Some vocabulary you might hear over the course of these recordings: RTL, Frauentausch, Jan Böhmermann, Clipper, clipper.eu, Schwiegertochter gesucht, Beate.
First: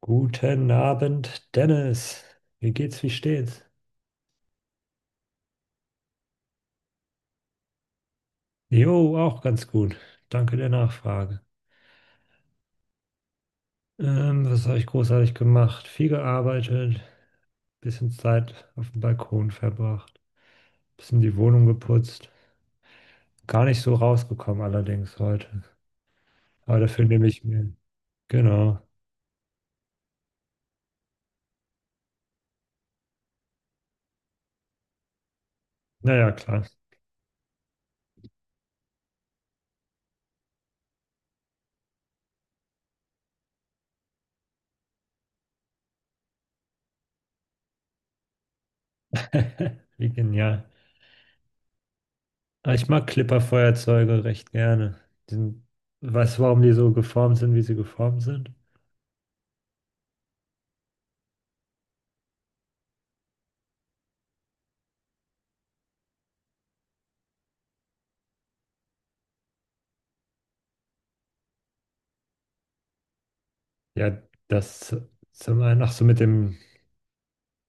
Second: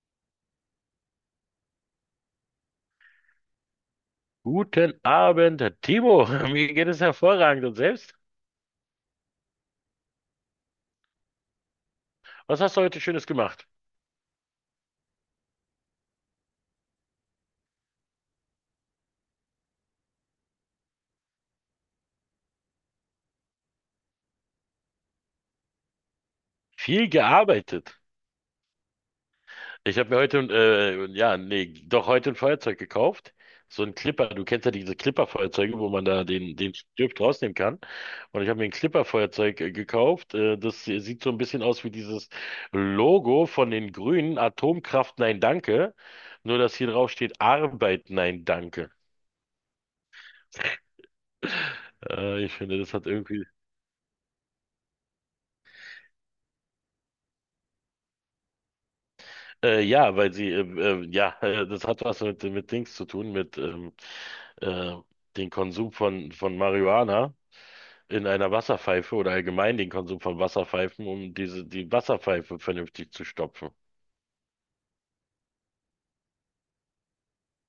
Guten Abend, Dennis. Wie geht's, wie steht's? Guten Abend, Timo. Mir geht es hervorragend, und selbst? Jo, auch ganz gut. Danke der Nachfrage. Was hast du heute Schönes gemacht? Was habe ich großartig gemacht? Viel gearbeitet, bisschen Zeit auf dem Balkon verbracht, bisschen die Wohnung geputzt. Gar nicht so rausgekommen allerdings heute. Aber dafür Viel nehme ich mir. gearbeitet. Genau. Ich habe mir heute, ja, nee, doch, heute ein Feuerzeug gekauft. So ein Clipper. Du kennst ja diese Clipper-Feuerzeuge, wo man da Naja, den, klar. den Stift rausnehmen kann. Und ich habe mir ein Clipper-Feuerzeug gekauft. Das sieht so ein bisschen aus wie dieses Logo von den Grünen. Atomkraft, nein, danke. Nur, dass hier drauf steht: Arbeit, nein, danke. Wie genial. Ich Aber finde, ich das mag hat irgendwie Clipper-Feuerzeuge recht gerne. Die sind, weißt du, warum die so geformt sind, wie sie geformt sind? Ja, weil sie, ja, das hat was mit Dings zu tun, mit äh, dem Konsum von Marihuana in einer Wasserpfeife oder allgemein den Konsum von Wasserpfeifen, um diese, die Wasserpfeife vernünftig zu stopfen. Ja, das sind wir noch so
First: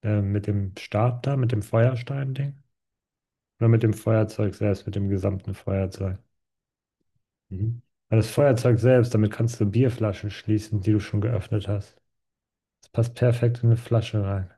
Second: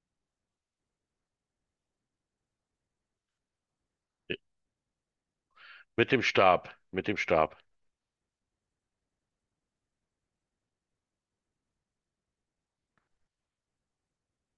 mit dem Stab da, mit dem Feuerstein-Ding. Oder mit dem Feuerzeug selbst, mit dem gesamten Mit Feuerzeug. dem Stab, mit dem Stab. Mhm. Weil das Feuerzeug selbst, damit kannst du Bierflaschen schließen, die du schon geöffnet hast. Das passt perfekt in eine Flasche rein.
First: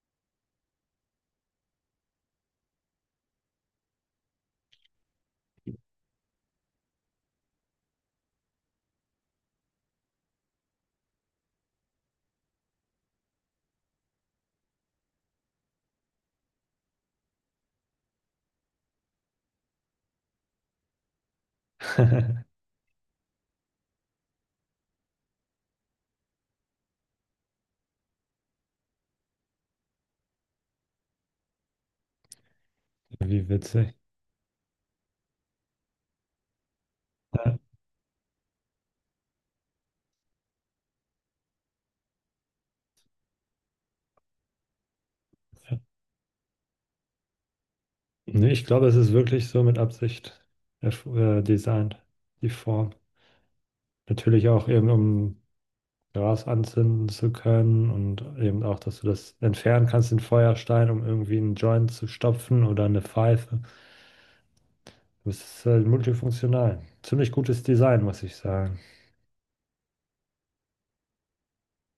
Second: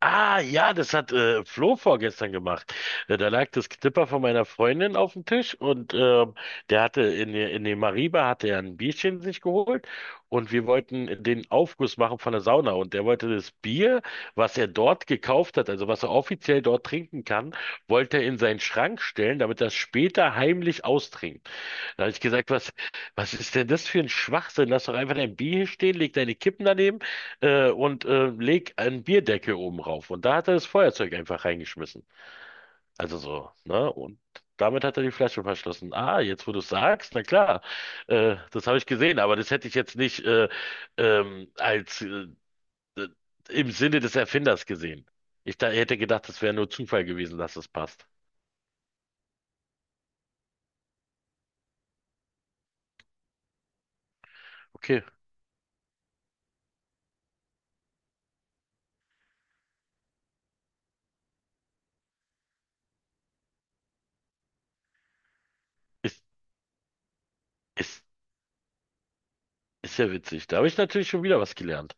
Ah, ja, das hat Flo vorgestern gemacht. Da lag das Knipper von meiner Freundin auf dem Tisch, und der hatte in, in dem Mariba hatte er ein Bierchen sich geholt, und wir wollten den Aufguss machen von der Sauna, und der wollte das Bier, was er dort gekauft hat, also was er offiziell dort trinken kann, wollte er in seinen Schrank stellen, damit er es später heimlich austrinkt. Da habe ich gesagt, was, was ist denn das für ein Schwachsinn? Lass doch einfach dein Bier hier stehen, leg deine Kippen daneben und leg einen Bierdeckel oben rauf. Und da hat er das Feuerzeug einfach reingeschmissen. Also Wie so, ne? witzig. Und damit hat er die Flasche verschlossen. Ah, jetzt wo du es sagst, na Ja. klar, das habe ich gesehen, aber das hätte ich jetzt nicht als äh, im Sinne des Erfinders gesehen. Ich da hätte gedacht, das wäre nur Zufall gewesen, dass es passt. Nee, ich glaube, es ist wirklich so mit Absicht erf- designt, die Form. Natürlich auch eben, Okay, um Gras anzünden zu können und eben auch, dass du das entfernen kannst, den Feuerstein, um irgendwie einen Joint zu stopfen oder eine Pfeife. Das ist halt ist, multifunktional. Ziemlich gutes Design, ist, muss ich sagen. ist ja witzig. Da habe ich natürlich schon wieder was gelernt.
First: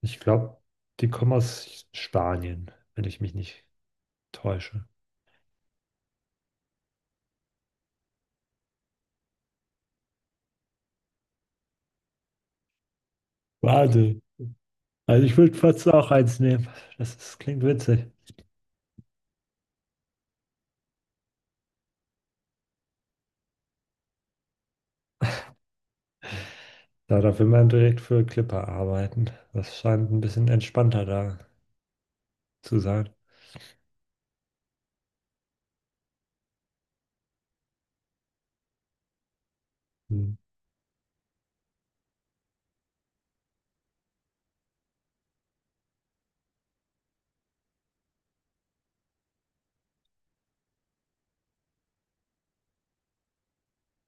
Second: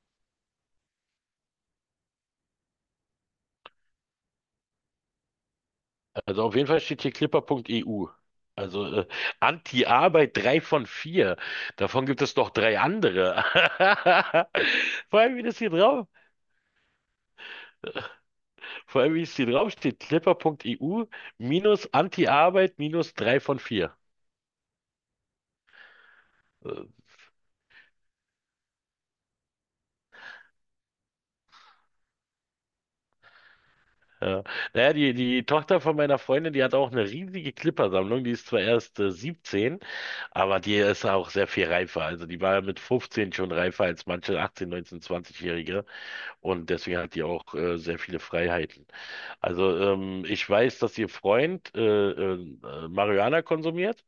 Ich glaube, die kommen aus Spanien, wenn ich mich nicht täusche. Also auf jeden Fall steht hier clipper.eu. Also Anti-Arbeit 3 von 4. Davon gibt es noch drei andere. Wahnsinn. Vor Also ich allem, wie würde das hier fast drauf, auch eins nehmen. Das ist, klingt witzig. vor allem, wie es hier drauf steht, clipper.eu minus Anti-Arbeit minus 3 von 4. Äh, Ja, da will man direkt für Clipper arbeiten. Das scheint ein bisschen entspannter da zu sein. ja. Naja, die Tochter von meiner Freundin, die hat auch eine riesige Clipper-Sammlung. Die ist zwar erst 17, Hm. aber die ist auch sehr viel reifer. Also die war mit 15 schon reifer als manche 18, 19, 20-Jährige. Und deswegen hat die auch sehr viele Freiheiten. Also ich weiß, dass ihr Freund äh, Marihuana konsumiert,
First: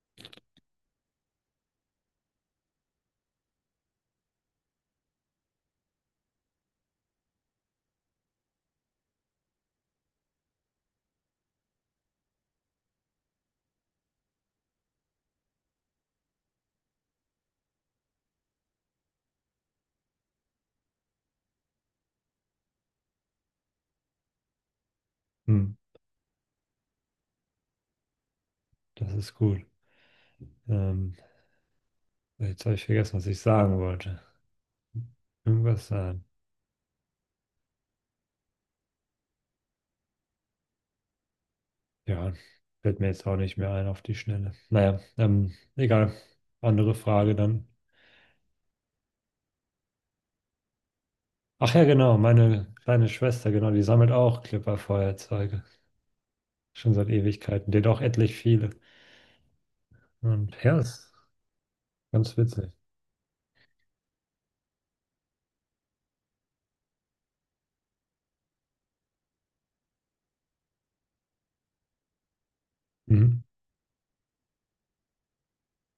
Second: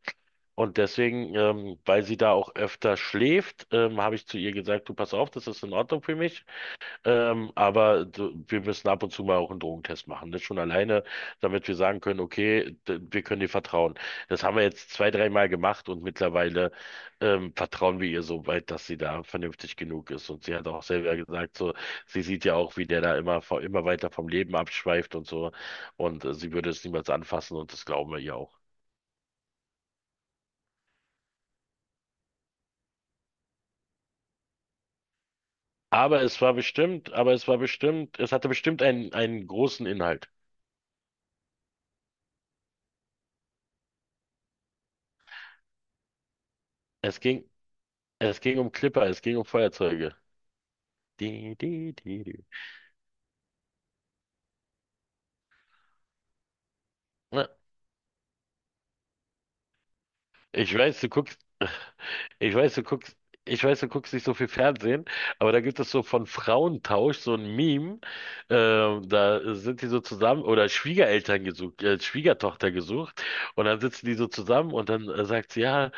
und deswegen, weil sie da auch öfter schläft, habe ich zu ihr gesagt, du pass auf, das ist in Ordnung für mich. Aber du, wir müssen ab und zu mal auch einen Drogentest machen. Das schon alleine, damit wir sagen können, okay, wir können dir vertrauen. Das haben wir jetzt zwei, dreimal gemacht, und mittlerweile vertrauen wir ihr so weit, dass sie da vernünftig genug ist. Und sie hat auch selber gesagt, so, sie sieht ja auch, wie der da immer, immer weiter vom Leben abschweift und so. Hm. Und sie würde es niemals anfassen, und das glauben wir ihr auch. Das ist gut. Ähm, Jetzt habe ich vergessen, was ich sagen wollte. Irgendwas sagen. Aber es war bestimmt, es hatte bestimmt einen, einen großen Inhalt. Ja, fällt mir jetzt auch nicht mehr ein auf die Schnelle. Naja, egal. Andere Es Frage ging, dann. es ging um Clipper, es ging um Feuerzeuge. Di, Ach ja, di, genau, di, di. meine kleine Schwester, genau, die sammelt auch Clipper-Feuerzeuge. Schon seit Na, Ewigkeiten. Die hat auch etlich viele. Und Ich ja, weiß, du ist guckst, ganz ich witzig. weiß, du guckst, ich weiß, du guckst nicht so viel Fernsehen, aber da gibt es so von Frauentausch so ein Meme, da sind die so zusammen, oder Schwiegereltern gesucht, Schwiegertochter gesucht, Mhm. und dann sitzen die so zusammen, und dann sagt sie, ja,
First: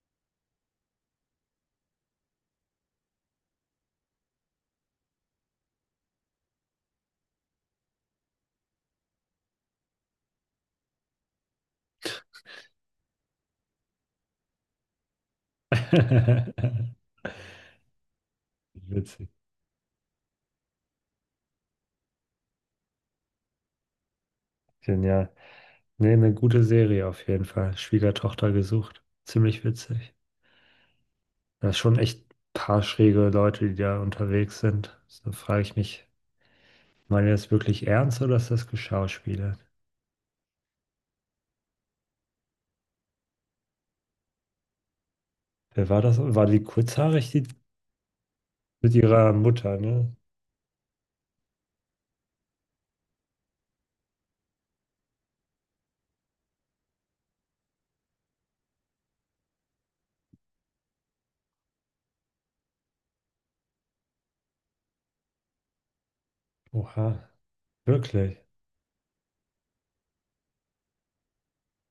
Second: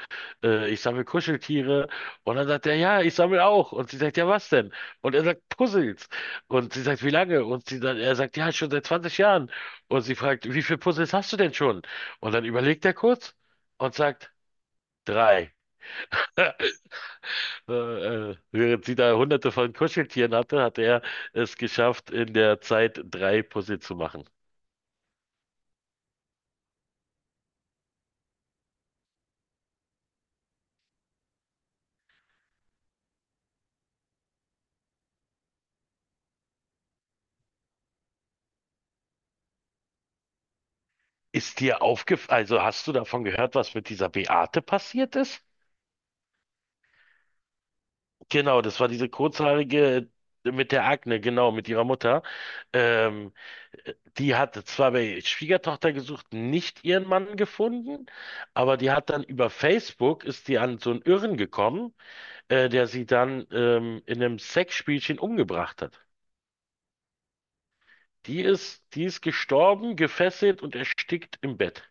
ich sammle Kuscheltiere, und dann sagt er, ja, ich sammle auch, und sie sagt, ja, was denn? Und er sagt, Puzzles, und sie sagt, wie lange? Und sie dann, er sagt, ja, schon seit 20 Jahren, und sie fragt, wie viele Puzzles hast du denn schon? Und dann überlegt er kurz und sagt: Drei. Während sie da Witzig. hunderte von Kuscheltieren hatte, hat er es geschafft, in der Zeit drei Puzzle zu machen. Genial. Nee, eine gute Serie auf jeden Fall. Schwiegertochter gesucht. Ziemlich witzig. Da ist schon echt ein paar schräge Leute, die da unterwegs sind. So frage ich mich, meinen die das wirklich ernst oder ist das geschauspielert? Ist dir aufgefallen, also hast du davon gehört, was mit dieser Beate passiert ist? Wer war das? War die kurzhaarig, die Genau, das war mit diese ihrer Mutter, kurzhaarige ne? mit der Akne, genau, mit ihrer Mutter. Ähm, die hat zwar bei Schwiegertochter gesucht nicht ihren Mann gefunden, aber die hat dann über Facebook, ist die an so einen Irren gekommen, der sie dann in einem Sexspielchen umgebracht hat. Oha, wirklich. Die ist gestorben, gefesselt und erstickt im Bett.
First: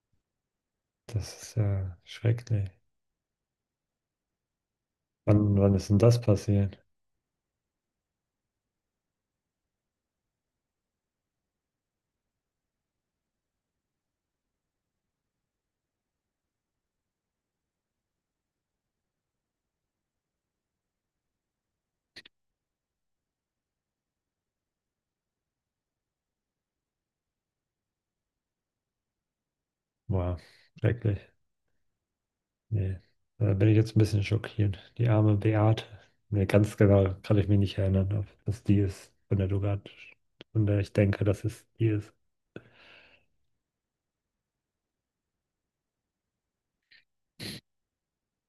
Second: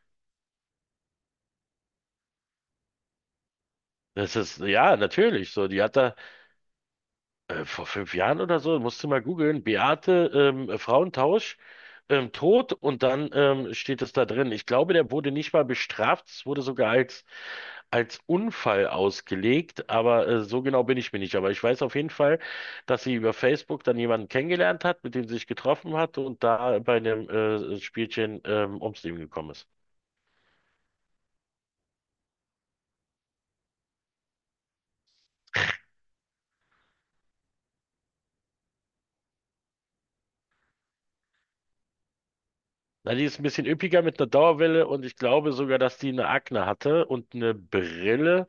Das ist ja schrecklich. Das ist, ja, natürlich. Wann, So, wann die ist hat denn da das passiert? Vor fünf Jahren oder so, musst du mal googeln, Beate Frauentausch, tot, und dann steht es da drin. Ich glaube, der wurde nicht mal bestraft, es wurde sogar als, als Unfall ausgelegt, aber so genau bin ich mir nicht. Aber ich weiß auf jeden Fall, dass sie über Facebook dann jemanden kennengelernt hat, mit dem sie sich getroffen hat, und da bei einem Spielchen ums Leben gekommen ist. Boah, schrecklich. Nee, da bin ich jetzt ein bisschen schockiert. Die arme Beate. Nee, ganz genau kann ich mich nicht erinnern, ob das die ist, von der du grad, von der ich denke, dass es die ist. Na, die ist ein bisschen üppiger mit einer Dauerwelle, und ich glaube sogar, dass die eine Akne hatte und eine Brille.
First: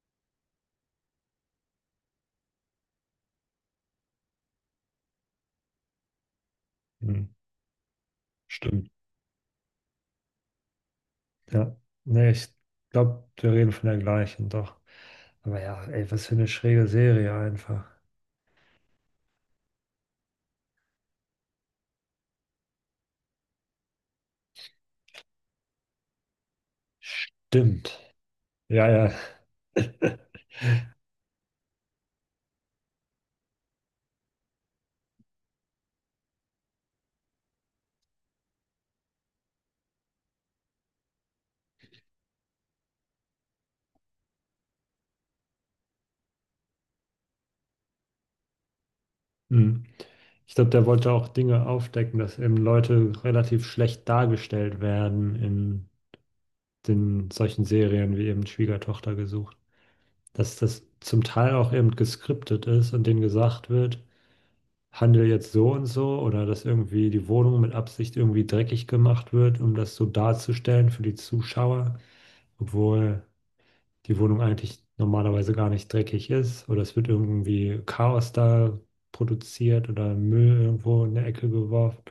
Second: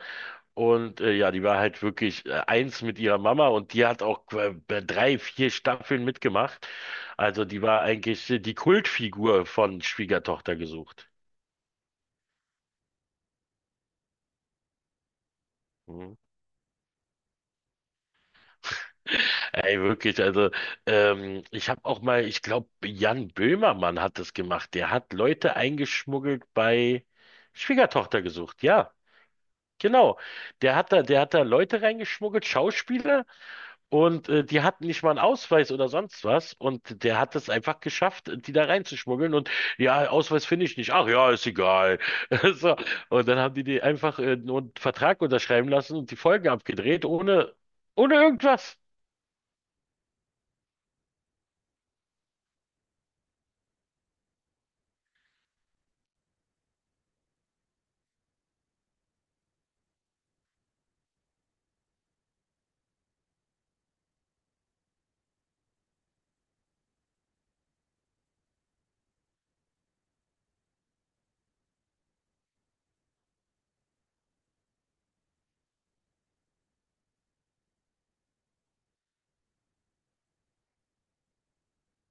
Und ja, die war halt wirklich eins mit ihrer Mama, und die hat auch drei, vier Staffeln mitgemacht. Hm, Also die war eigentlich die stimmt. Kultfigur von Schwiegertochter gesucht. Ja, nee, ich glaube, wir reden von der gleichen, doch. Aber ja, ey, Mhm. was für eine schräge Serie einfach. Ey, wirklich, also ich habe auch mal, ich glaube, Jan Böhmermann hat das gemacht. Der hat Leute eingeschmuggelt bei Stimmt. Schwiegertochter gesucht, Ja, ja. ja. Genau, der hat da Leute reingeschmuggelt, Schauspieler, und die hatten nicht mal einen Ausweis oder sonst was, und der hat es einfach geschafft, die da reinzuschmuggeln. Und ja, Ausweis finde ich nicht. Ach ja, ist egal. So, und dann haben die die einfach nur einen Vertrag unterschreiben lassen und die Folgen abgedreht, ohne, ohne irgendwas. Hm. Ich glaube, der wollte auch Dinge aufdecken, dass eben Leute relativ schlecht dargestellt werden in den solchen Serien wie eben Schwiegertochter gesucht. Dass das zum Teil auch eben geskriptet ist und denen gesagt wird, handle jetzt so und so oder dass irgendwie die Wohnung mit Absicht irgendwie dreckig gemacht wird, um das so darzustellen für die Zuschauer, obwohl die Wohnung eigentlich normalerweise gar nicht dreckig ist oder es wird irgendwie Chaos da produziert oder Müll irgendwo in der Ecke geworfen,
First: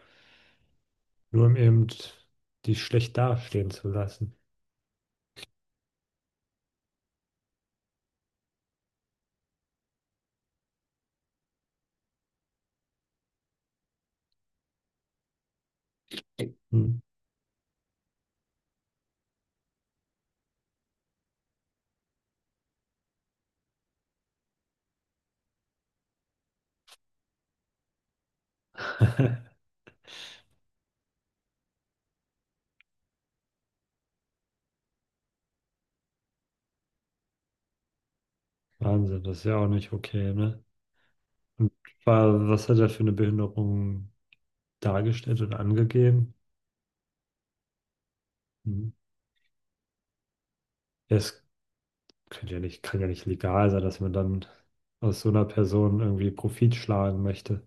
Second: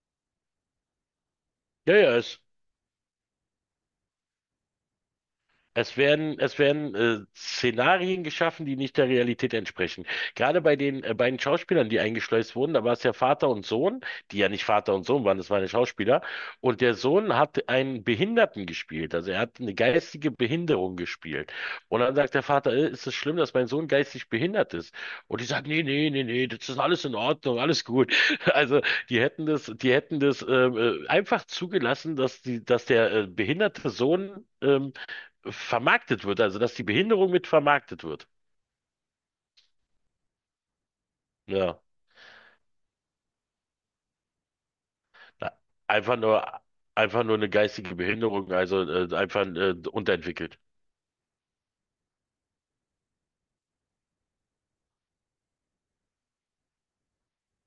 nur um eben Ja, ja, ist die schlecht dastehen zu lassen. Es werden Szenarien geschaffen, die nicht der Realität entsprechen. Gerade bei den beiden Schauspielern, die eingeschleust wurden, da war es ja Vater und Sohn, die ja nicht Vater und Sohn waren, das waren ja Schauspieler. Und der Hm. Sohn hat einen Behinderten gespielt, also er hat eine geistige Behinderung gespielt. Und dann sagt der Vater, ist es schlimm, dass mein Sohn geistig behindert ist? Und die sagen, nee, nee, nee, nee, das ist alles in Ordnung, alles gut. Also die hätten das einfach zugelassen, dass dass der behinderte Sohn vermarktet wird, also dass die Behinderung mit vermarktet wird. Wahnsinn, das ist ja auch nicht okay, ne? Und Ja, was hat er für eine Behinderung dargestellt na, und einfach angegeben? nur, einfach nur eine geistige Behinderung, also Hm. Einfach unterentwickelt. Er ist kann ja nicht legal sein, dass man dann aus so einer Person irgendwie Profit schlagen möchte.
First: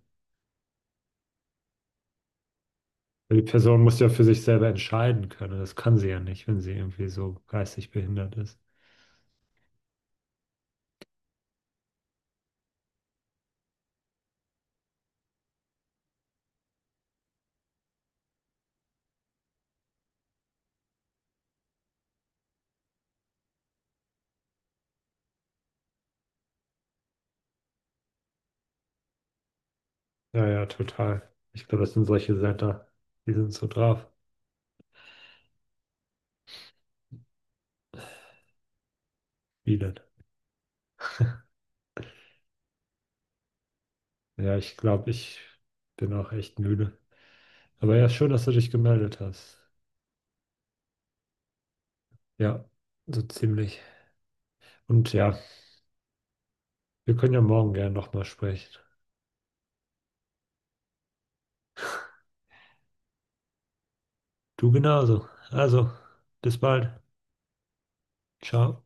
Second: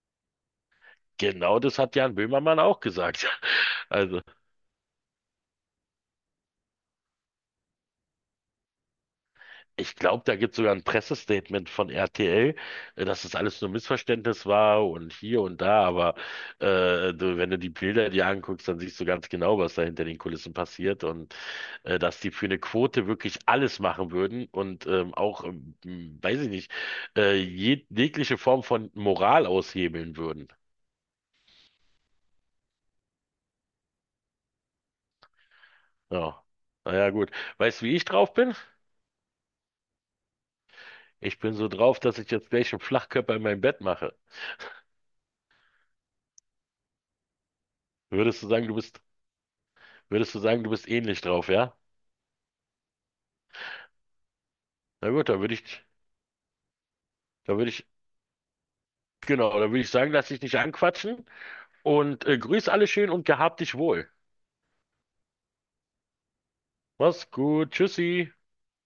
Genau das hat Jan Böhmermann auch gesagt. Weil die Person muss ja Also für sich selber entscheiden können. Das kann sie ja nicht, wenn sie irgendwie so geistig behindert ist. ich glaube, da gibt es sogar ein Pressestatement von RTL, dass das alles nur Missverständnis war und hier und da, aber du, wenn du die Bilder dir anguckst, dann siehst du ganz genau, was da hinter den Kulissen passiert, und dass die für eine Quote wirklich alles machen würden, und weiß ich nicht, jegliche Form von Moral aushebeln Ja, würden. ja, total. Ich glaube, das sind solche Setter, die sind so drauf. Ja. Naja, gut. Weißt du, wie ich drauf bin? Wielert. Ich bin so drauf, dass ich jetzt gleich einen Flachkörper in mein Bett mache. Ja, ich glaube, ich bin auch echt müde. Aber ja, schön, Würdest dass du du sagen, dich du bist, gemeldet hast. würdest du sagen, du bist ähnlich drauf, ja? Ja, so ziemlich. Na Und gut, ja, wir können ja da würde morgen ich, gerne nochmal sprechen. genau, da würde ich sagen, lass dich nicht anquatschen und grüß alle schön und gehabt dich wohl. Du genauso. Also, bis bald. Mach's gut, tschüssi. Ciao.